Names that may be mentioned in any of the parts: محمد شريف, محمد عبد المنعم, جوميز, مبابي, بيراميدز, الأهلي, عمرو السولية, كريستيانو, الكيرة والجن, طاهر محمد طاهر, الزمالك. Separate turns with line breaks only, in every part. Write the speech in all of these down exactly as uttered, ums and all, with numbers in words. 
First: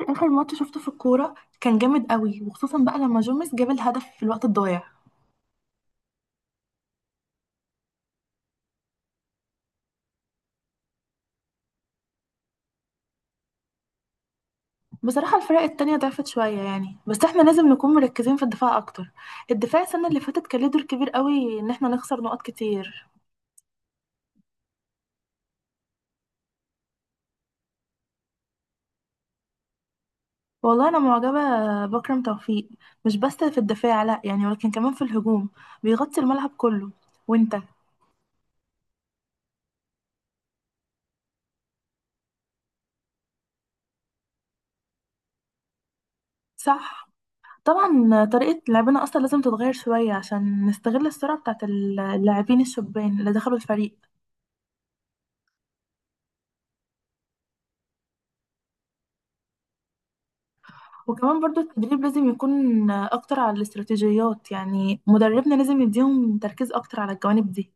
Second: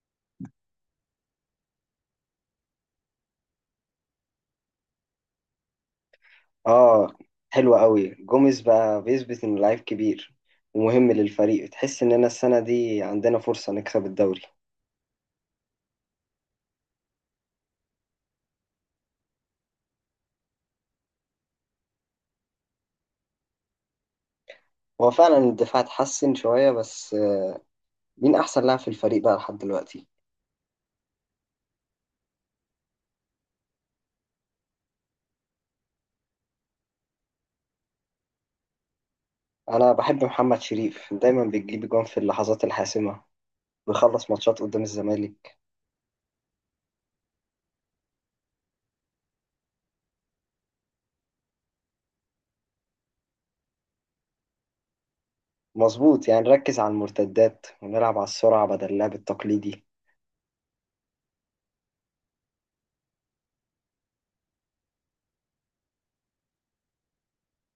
اخر ماتش شفته في الكوره كان جامد قوي وخصوصا بقى لما جوميز جاب الهدف في الوقت الضايع.
اه، حلوة قوي. جوميز بقى بيثبت انه لعيب كبير ومهم للفريق. تحس اننا السنة دي عندنا فرصة نكسب الدوري.
بصراحه الفرق التانية ضعفت شويه، يعني بس احنا لازم نكون مركزين في الدفاع اكتر. الدفاع السنه اللي فاتت كان ليه دور كبير قوي ان احنا نخسر نقط كتير.
هو فعلا الدفاع اتحسن شوية بس آه، مين احسن لاعب في الفريق بقى لحد دلوقتي؟
والله انا معجبه بكرم توفيق، مش بس في الدفاع، لا يعني، ولكن كمان في الهجوم. بيغطي الملعب كله. وانت؟
انا بحب محمد شريف، دايما بيجيب جون في اللحظات الحاسمة، بيخلص ماتشات قدام الزمالك.
صح. طبعا طريقة لعبنا أصلا لازم تتغير شوية عشان نستغل السرعة بتاعت اللاعبين الشبان اللي دخلوا الفريق.
مظبوط، يعني نركز على المرتدات ونلعب على السرعة بدل اللعب التقليدي.
وكمان برضو التدريب لازم يكون أكتر على الاستراتيجيات، يعني مدربنا لازم يديهم تركيز أكتر على الجوانب دي.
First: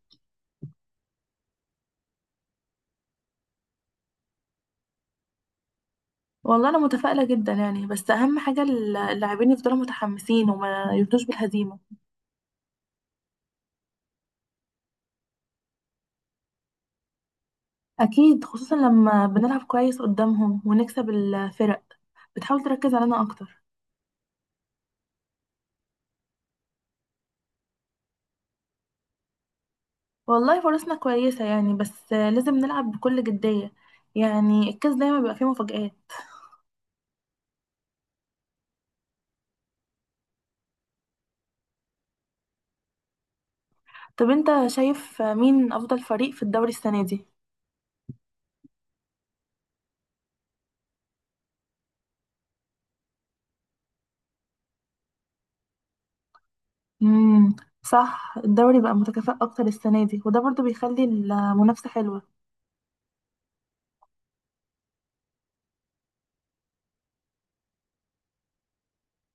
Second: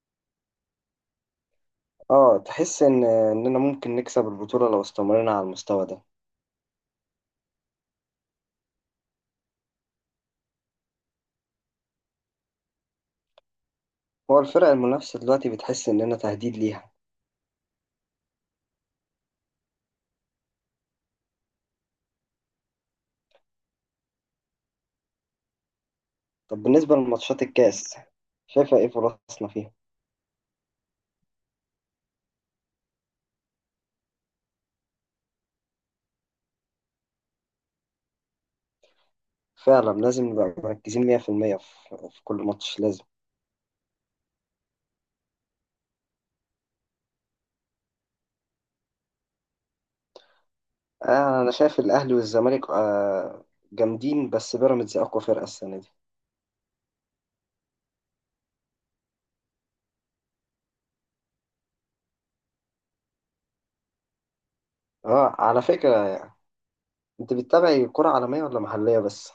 اه، تحس ان اننا ممكن نكسب البطولة لو استمرنا على المستوى ده.
والله أنا متفائلة جدا يعني، بس أهم حاجة اللاعبين يفضلوا متحمسين وما يرضوش بالهزيمة.
هو الفرق المنافسة دلوقتي بتحس اننا تهديد ليها؟
أكيد، خصوصا لما بنلعب كويس قدامهم ونكسب الفرق بتحاول تركز علينا أكتر.
طب بالنسبة لماتشات الكاس، شايفة ايه فرصنا فيها؟
والله فرصنا كويسة يعني، بس لازم نلعب بكل جدية. يعني الكاس دايما بيبقى فيه مفاجآت.
فعلا لازم نبقى مركزين مية في المية في المية في في كل ماتش لازم.
طب أنت شايف مين أفضل فريق في الدوري السنة دي؟
آه، أنا شايف الأهلي والزمالك آه جامدين، بس بيراميدز أقوى فرقة السنة دي.
امم، صح. الدوري بقى متكافئ اكتر السنه دي وده برضو بيخلي المنافسه حلوه.
اه، على فكرة، أنت بتتابعي كرة عالمية ولا محلية بس؟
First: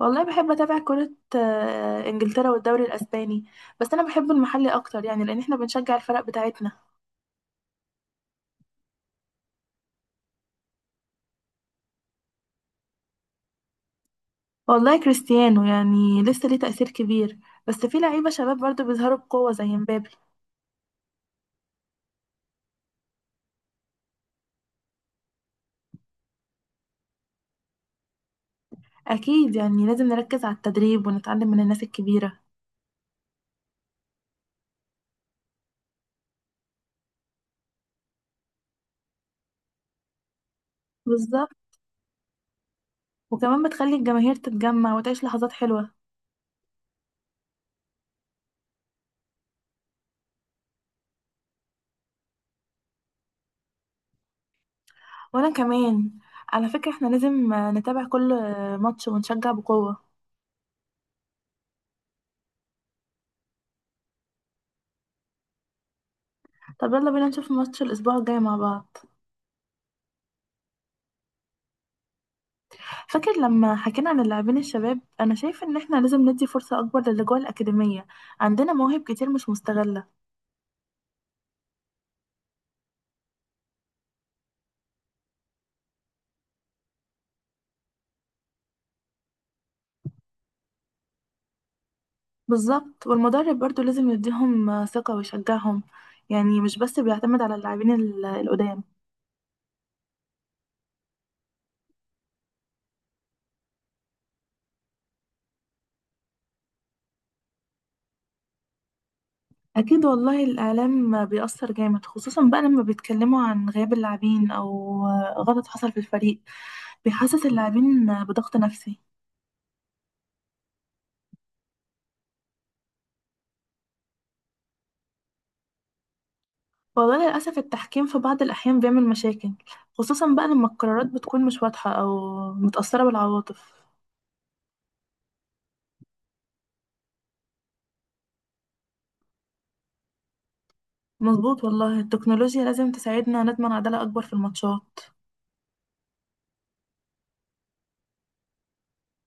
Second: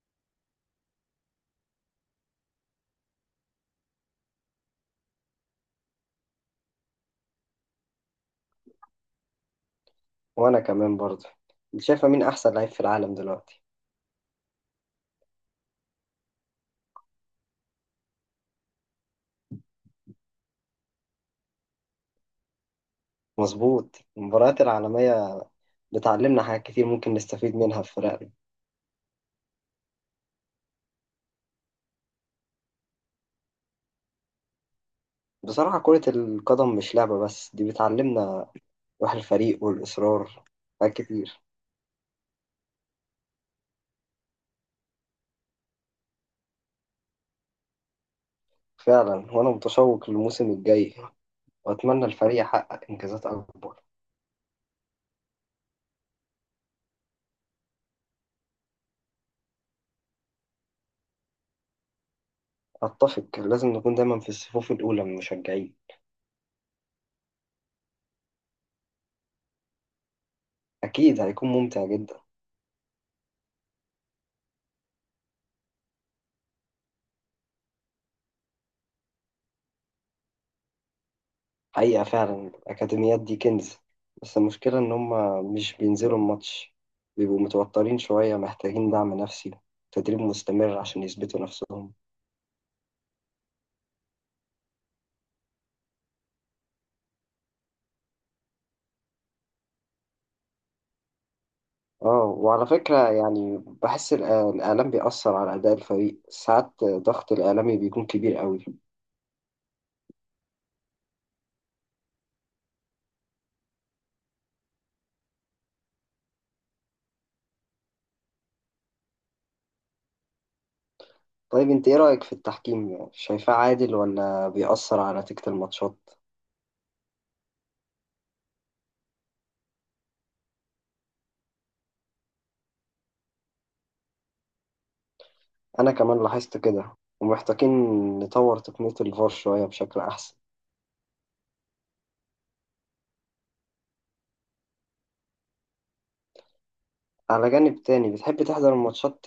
والله بحب اتابع كره. آه، انجلترا والدوري الاسباني. بس انا بحب المحلي اكتر يعني لان احنا بنشجع الفرق بتاعتنا.
وأنا كمان برضه. أنت شايفة مين أحسن لعيب في العالم دلوقتي؟
والله كريستيانو يعني لسه ليه تاثير كبير. بس في لعيبه شباب برضو بيظهروا بقوه زي مبابي.
مظبوط، المباريات العالمية بتعلمنا حاجات كتير ممكن نستفيد منها في فرقنا.
اكيد يعني، لازم نركز على التدريب ونتعلم من الناس الكبيره.
بصراحة كرة القدم مش لعبة بس، دي بتعلمنا روح الفريق والإصرار، حاجات كتير.
بالظبط. وكمان بتخلي الجماهير تتجمع وتعيش لحظات حلوه.
فعلا، وأنا متشوق للموسم الجاي، وأتمنى الفريق يحقق إنجازات أكبر.
وانا كمان. على فكره احنا لازم آه، نتابع كل آه، ماتش ونشجع بقوه.
أتفق، لازم نكون دايما في الصفوف الأولى من المشجعين.
طب يلا بينا نشوف ماتش الأسبوع الجاي مع بعض.
أكيد هيكون ممتع جدا.
فاكر لما حكينا عن اللاعبين الشباب، أنا شايفة إن إحنا لازم ندي فرصة أكبر للي جوه الأكاديمية. عندنا مواهب كتير مش مستغلة.
حقيقة فعلا الأكاديميات دي كنز، بس المشكلة إن هما مش بينزلوا الماتش، بيبقوا متوترين شوية، محتاجين دعم نفسي، تدريب مستمر عشان يثبتوا نفسهم.
بالظبط. والمدرب برضو لازم يديهم آه، ثقة ويشجعهم. يعني مش بس بيعتمد على اللاعبين ال- القدام.
اه، وعلى فكرة يعني بحس الإع- الإعلام بيأثر على أداء الفريق ساعات، ضغط الإعلامي بيكون كبير قوي.
أكيد والله الإعلام آه، بيأثر جامد، خصوصا بقى لما بيتكلموا عن غياب اللاعبين أو آه، غلط حصل في الفريق. بيحسس اللاعبين آه، بضغط نفسي.
طيب انت ايه رأيك في التحكيم، شايفاه عادل ولا بيأثر على نتيجة الماتشات؟
والله للأسف التحكيم في بعض الأحيان بيعمل مشاكل، خصوصا بقى لما القرارات بتكون مش واضحة أو متأثرة بالعواطف.
انا كمان لاحظت كده، ومحتاجين نطور تقنية الفار شوية بشكل احسن.
مظبوط. والله التكنولوجيا لازم تساعدنا نضمن عدالة أكبر في الماتشات.
على جانب تاني، بتحب تحضر الماتشات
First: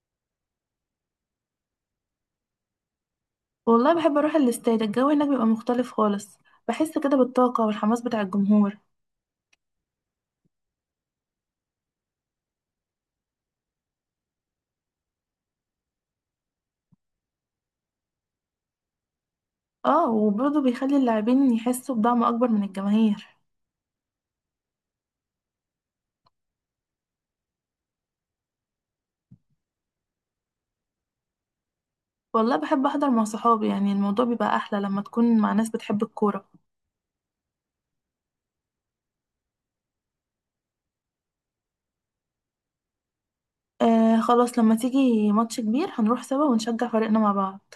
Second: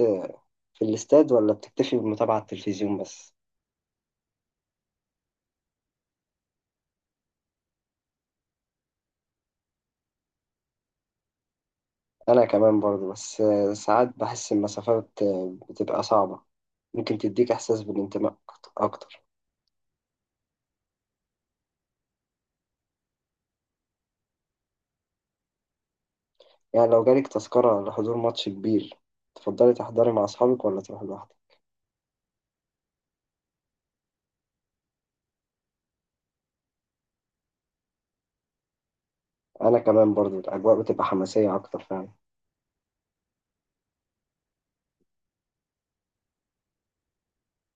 في الاستاد ولا بتكتفي بمتابعة على التلفزيون بس؟
والله بحب أروح الاستاد. الجو هناك بيبقى مختلف خالص. بحس كده بالطاقة والحماس بتاع الجمهور.
انا كمان برضو، بس ساعات بحس المسافات بتبقى صعبة. ممكن تديك احساس بالانتماء اكتر،
اه. وبرضه بيخلي اللاعبين يحسوا بدعم أكبر من الجماهير.
يعني لو جالك تذكرة لحضور ماتش كبير، تفضلي تحضري مع اصحابك ولا تروحي لوحدك؟
والله بحب أحضر مع صحابي، يعني الموضوع بيبقى أحلى لما تكون مع ناس بتحب الكورة.
انا كمان برضو الاجواء بتبقى حماسية اكتر فعلا.
آه خلاص. لما تيجي ماتش كبير هنروح سوا ونشجع فريقنا مع بعض.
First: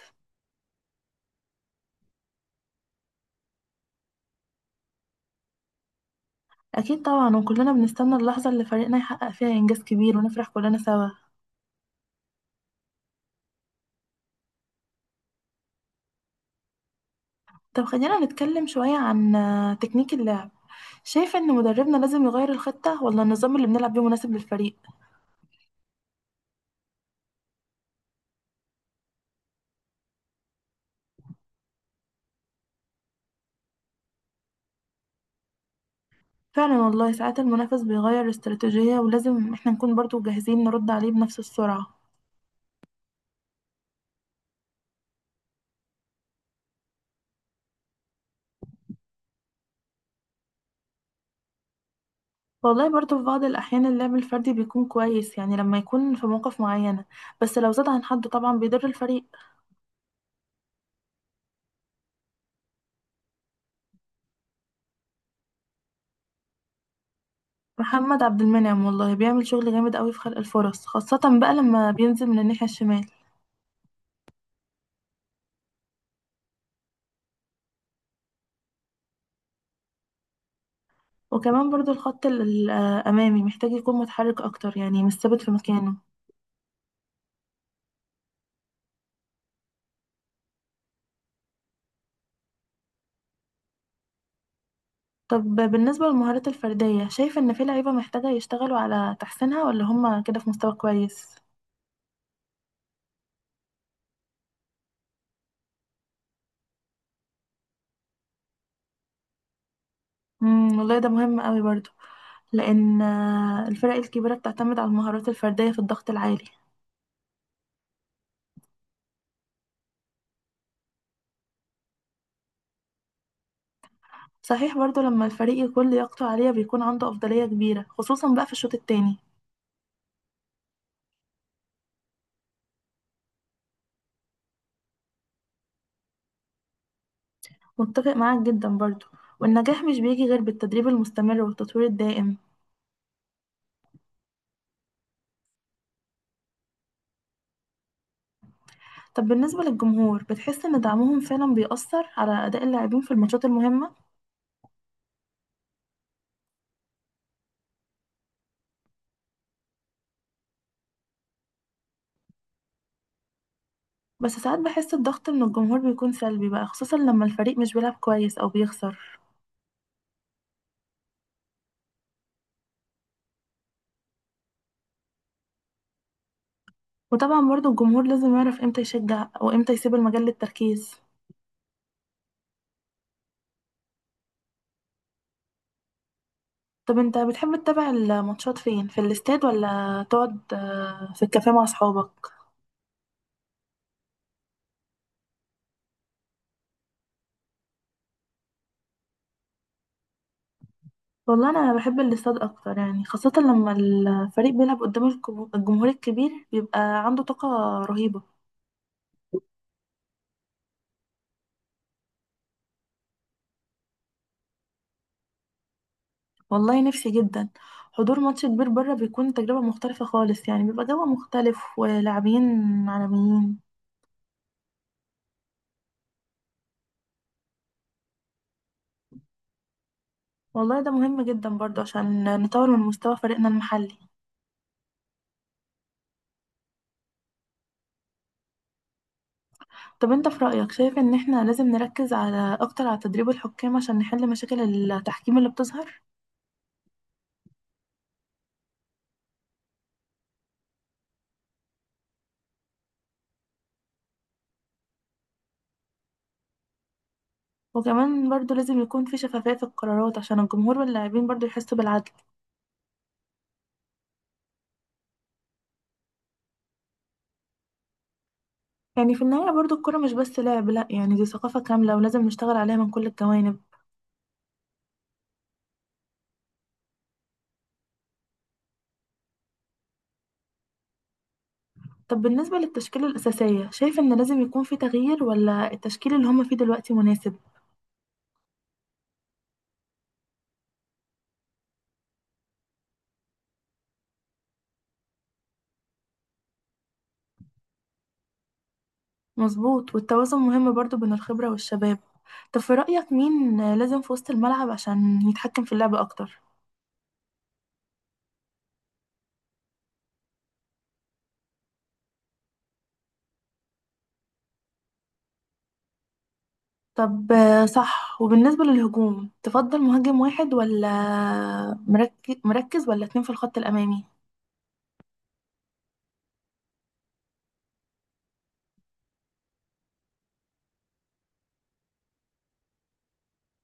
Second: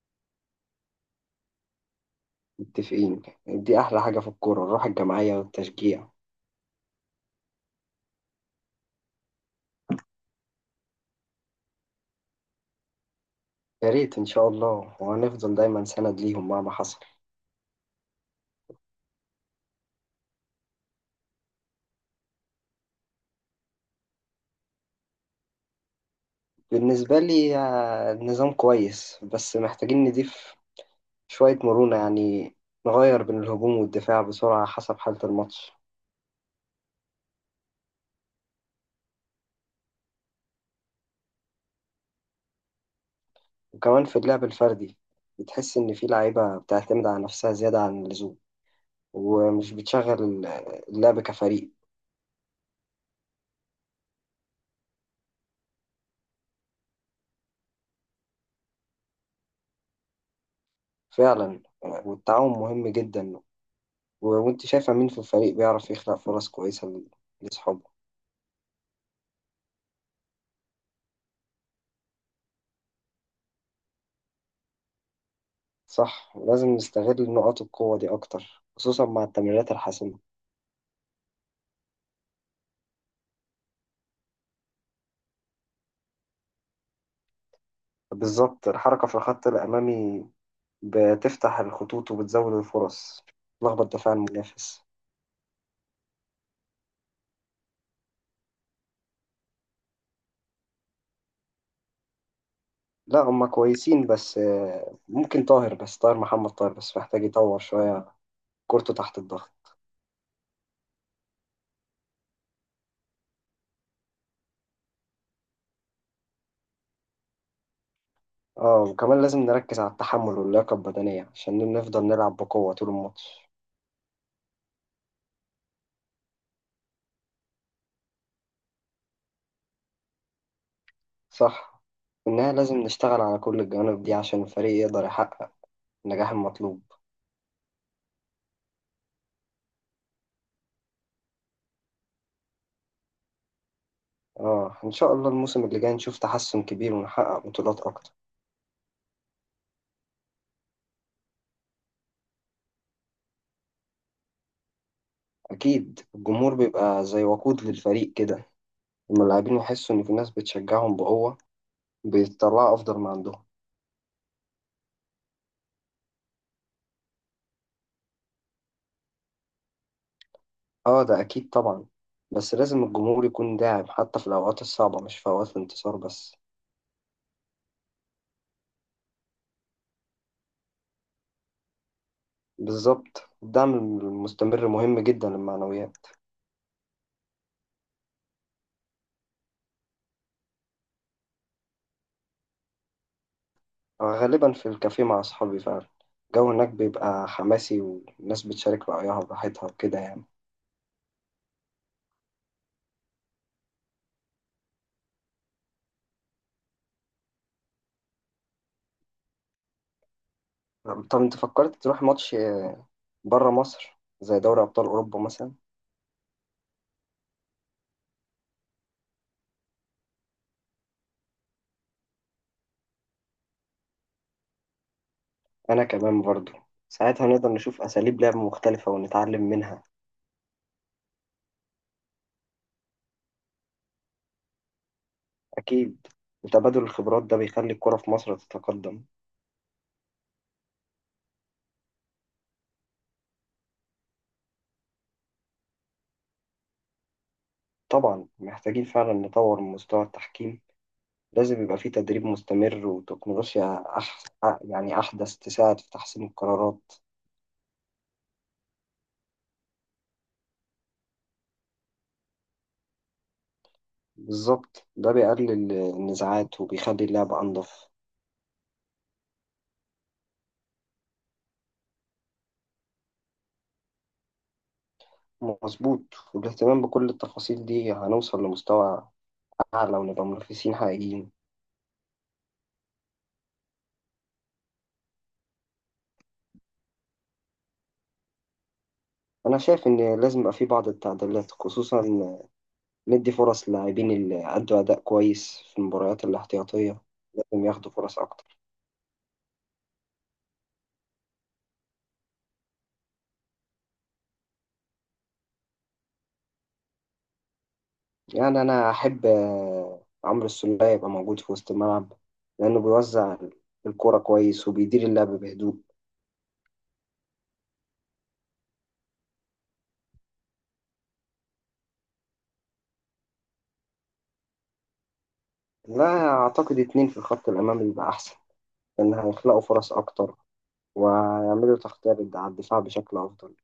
متفقين، دي أحلى حاجة في الكورة، الروح الجماعية والتشجيع.
أكيد طبعا. وكلنا بنستنى اللحظة اللي فريقنا يحقق فيها إنجاز كبير ونفرح كلنا سوا.
يا ريت إن شاء الله، وهنفضل دايما سند ليهم مهما حصل.
طب خلينا نتكلم شوية عن آه، تكنيك اللعب. شايفة إن مدربنا لازم يغير الخطة ولا النظام اللي بنلعب بيه مناسب للفريق؟
بالنسبة لي آه، النظام كويس، بس محتاجين نضيف شوية مرونة، يعني نغير بين الهجوم والدفاع بسرعة حسب حالة الماتش.
فعلا والله ساعات المنافس بيغير استراتيجية ولازم إحنا نكون برضو جاهزين نرد عليه بنفس السرعة.
وكمان في اللعب الفردي، بتحس إن في لعيبة بتعتمد على نفسها زيادة عن اللزوم، ومش بتشغل اللعب كفريق.
والله برضو في بعض الأحيان اللعب الفردي بيكون كويس، يعني لما يكون في مواقف معينة. بس لو زاد عن حده طبعا بيضر الفريق.
فعلا آه، والتعاون مهم جدا. و- وانت شايفة مين في الفريق بيعرف يخلق فرص كويسة لأصحابه؟
محمد عبد المنعم والله بيعمل شغل جامد قوي في خلق الفرص، خاصة بقى لما بينزل من الناحية الشمال.
صح، لازم نستغل نقاط القوة دي أكتر خصوصا مع التمريرات الحاسمة.
وكمان برضو الخط ال- ال- الأمامي محتاج يكون متحرك أكتر، يعني مش ثابت في مكانه.
بالظبط، الحركة في الخط الأمامي بتفتح الخطوط وبتزود الفرص، تلخبط دفاع المنافس.
طب بالنسبة للمهارات الفردية، شايف إن في لعيبة محتاجة يشتغلوا على تحسينها ولا هما كده في مستوى كويس؟
لا هما كويسين، بس آه، ممكن طاهر بس طاهر محمد طاهر بس محتاج يطور شوية كورته تحت الضغط.
امم، والله ده مهم قوي برضو. لأن آه، الفرق الكبيرة بتعتمد على المهارات الفردية في الضغط العالي.
اه وكمان لازم نركز على التحمل واللياقة البدنية عشان نفضل نلعب بقوة طول الماتش.
صحيح برضو، لما الفريق يكون لياقته عالية بيكون عنده أفضلية كبيرة، خصوصا بقى في الشوط التاني.
صح، إنها لازم نشتغل على كل الجوانب دي عشان الفريق يقدر يحقق النجاح المطلوب.
متفق معاك جدا برضو. والنجاح مش بيجي غير بالتدريب المستمر والتطوير الدائم.
اه ان شاء الله الموسم اللي جاي نشوف تحسن كبير ونحقق بطولات اكتر.
طب بالنسبة للجمهور، بتحس إن دعمهم فعلا بيأثر على أداء اللاعبين في الماتشات المهمة؟
اكيد، الجمهور بيبقى زي وقود للفريق كده، لما اللاعبين يحسوا ان في ناس بتشجعهم بقوة، بيطلعوا افضل ما عندهم.
بس ساعات بحس الضغط من الجمهور بيكون سلبي بقى، خصوصا لما الفريق مش بيلعب كويس أو بيخسر.
اه ده اكيد طبعا، بس لازم الجمهور يكون داعم حتى في الاوقات الصعبة، مش في اوقات الانتصار بس.
وطبعا برضو الجمهور لازم يعرف إمتى يشجع وإمتى يسيب المجال للتركيز.
بالظبط، الدعم المستمر مهم جدا للمعنويات.
طب أنت بتحب تتابع الماتشات فين، في الاستاد ولا تقعد آه، في الكافيه مع أصحابك؟
آه، غالبا في الكافيه مع اصحابي فعلا، الجو هناك بيبقى حماسي والناس بتشارك رأيها براحتها وكده يعني.
والله أنا بحب الاستاد أكتر، يعني خاصة لما الفريق بيلعب قدام الكم- الجمهور الكبير بيبقى عنده طاقة رهيبة.
طب انت فكرت تروح ماتش بره مصر زي دوري أبطال أوروبا مثلا؟
والله نفسي جدا. حضور ماتش كبير بره بيكون تجربة مختلفة خالص، يعني بيبقى جو مختلف ولاعبين عالميين.
أنا كمان برضو، ساعتها نقدر نشوف أساليب لعب مختلفة ونتعلم منها.
والله ده مهم جدا برضه عشان نطور من مستوى فريقنا المحلي.
أكيد، وتبادل الخبرات ده بيخلي الكرة في مصر تتقدم.
طب انت في رأيك شايف ان احنا لازم نركز على اكتر على تدريب الحكام عشان نحل مشاكل التحكيم اللي بتظهر؟
طبعا محتاجين فعلا نطور من مستوى التحكيم، لازم يبقى فيه تدريب مستمر وتكنولوجيا أح... يعني أحدث تساعد في تحسين القرارات.
وكمان برضه لازم يكون في شفافية في القرارات عشان الجمهور واللاعبين برضه يحسوا بالعدل.
بالظبط، ده بيقلل النزاعات وبيخلي اللعبة أنظف.
يعني في النهاية برضه الكرة مش بس لعب، لا يعني دي ثقافة كاملة ولازم نشتغل عليها من كل الجوانب.
مظبوط، والاهتمام بكل التفاصيل دي هنوصل لمستوى أعلى ونبقى منافسين حقيقيين.
طب بالنسبة للتشكيلة الأساسية، شايف إن لازم يكون في تغيير ولا التشكيل اللي هما فيه دلوقتي مناسب؟
أنا شايف إن لازم يبقى في بعض التعديلات، خصوصا ندي فرص للاعبين اللي أدوا أداء كويس في المباريات الاحتياطية، لازم ياخدوا فرص أكتر.
مظبوط، والتوازن مهم برضو بين الخبرة والشباب. طب في رأيك مين لازم في وسط الملعب عشان يتحكم في اللعب أكتر؟
يعني أنا أحب آه، عمرو السولية يبقى موجود في وسط الملعب، لأنه بيوزع الكرة كويس وبيدير اللعب بهدوء.
طب آه، صح. وبالنسبة للهجوم تفضل مهاجم واحد ولا مركز مركز ولا اتنين في الخط الأمامي؟
لا، أعتقد اتنين في الخط الأمامي يبقى أحسن، لأن هيخلقوا فرص أكتر ويعملوا تغطية على الدفاع بشكل أفضل.